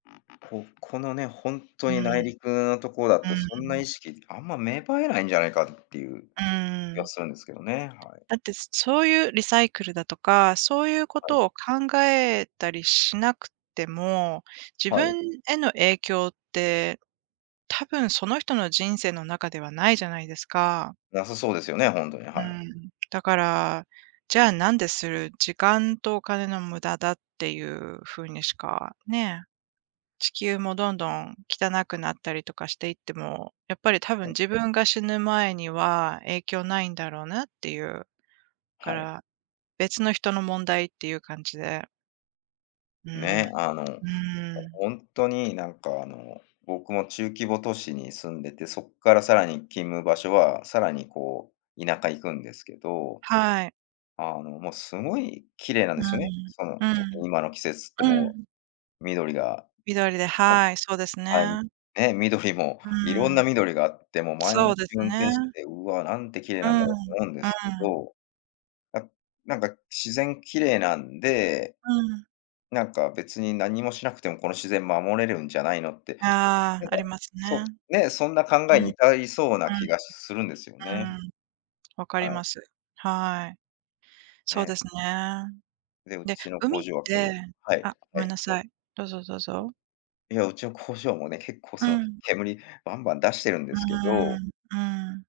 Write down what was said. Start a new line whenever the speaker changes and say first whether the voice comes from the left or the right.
left: ここのね、ほんと
right: うん。う
left: に内陸のとこだ
right: ん
left: と、そんな
right: う
left: 意
right: ん。
left: 識、あんま芽生えないんじゃないか、っていう
right: う
left: 気
right: ー
left: が
right: ん。
left: するんですけどね、はい。
right: だってすそういう、リサイクルだとか、そういうこ
left: はい。
right: とを考えたりしなくても、自
left: はい。
right: 分への影響ってたぶんその人の人生の中ではないじゃないですか。
left: なさそうですよね、ほんとに、
right: うー
left: はい。
right: ん。だから、じゃあ、なんでする、時間とお金の無駄だ、っていう風にしかね。地球もどんどん汚くなったりとかしていっても、やっぱりたぶん
left: はい。
right: 自分が死ぬ前には影響ないんだろうなっていう。か
left: はい。
right: ら、別の人の問題っていう感じで。うーん。う
left: ね。あの、ほ
right: ーん。
left: ほんとに、なんか、あの、僕も中規模都市に住んでて、そっからさらに勤務場所は、さらに、こう、田舎行くんですけど、
right: はい。
left: あの、も、すごい綺麗なん
right: う
left: で
right: ー
left: すよね。
right: ん。
left: その、
right: う
left: 特
right: ん。
left: に今の季節って
right: う
left: も
right: ん。
left: う、緑が、
right: 緑で、はい、そうです
left: はい、はい、
right: ね。
left: ね、緑も、
right: う
left: いろん
right: ー
left: な
right: ん。
left: 緑があって、も、毎
right: そう
left: 日
right: です
left: 運転して
right: ね。
left: て、「うわ、なんて綺麗
right: うー
left: なん
right: ん。
left: だ
right: う
left: ろう」と思うんで
right: ー
left: すけ
right: ん。
left: ど。あ、なんか、自然綺麗なんで、
right: うん。
left: なんか、別に何もしなくても、この自然守れるんじゃないのって、
right: あ
left: なん
right: あ、あ
left: か、
right: りますね。
left: そう
right: う
left: ね、そんな考えに、
right: ん。
left: 至りそうな気がするんですよ
right: う
left: ね。
right: ん。うーん。わか
left: は
right: りま
left: い。
right: す。はい。そう
left: ね。
right: ですね。
left: で、う
right: で、
left: ちの工
right: 海っ
left: 場は、けど
right: て
left: はい、
right: あ、ご
left: は
right: めん
left: い、
right: な
left: どう
right: さ
left: は
right: い。どうぞどうぞ。
left: い。いや、うちの工場もね、結構
right: う
left: その、
right: ん。
left: 煙バンバン出してるんで
right: うー
left: すけど。
right: ん、うん。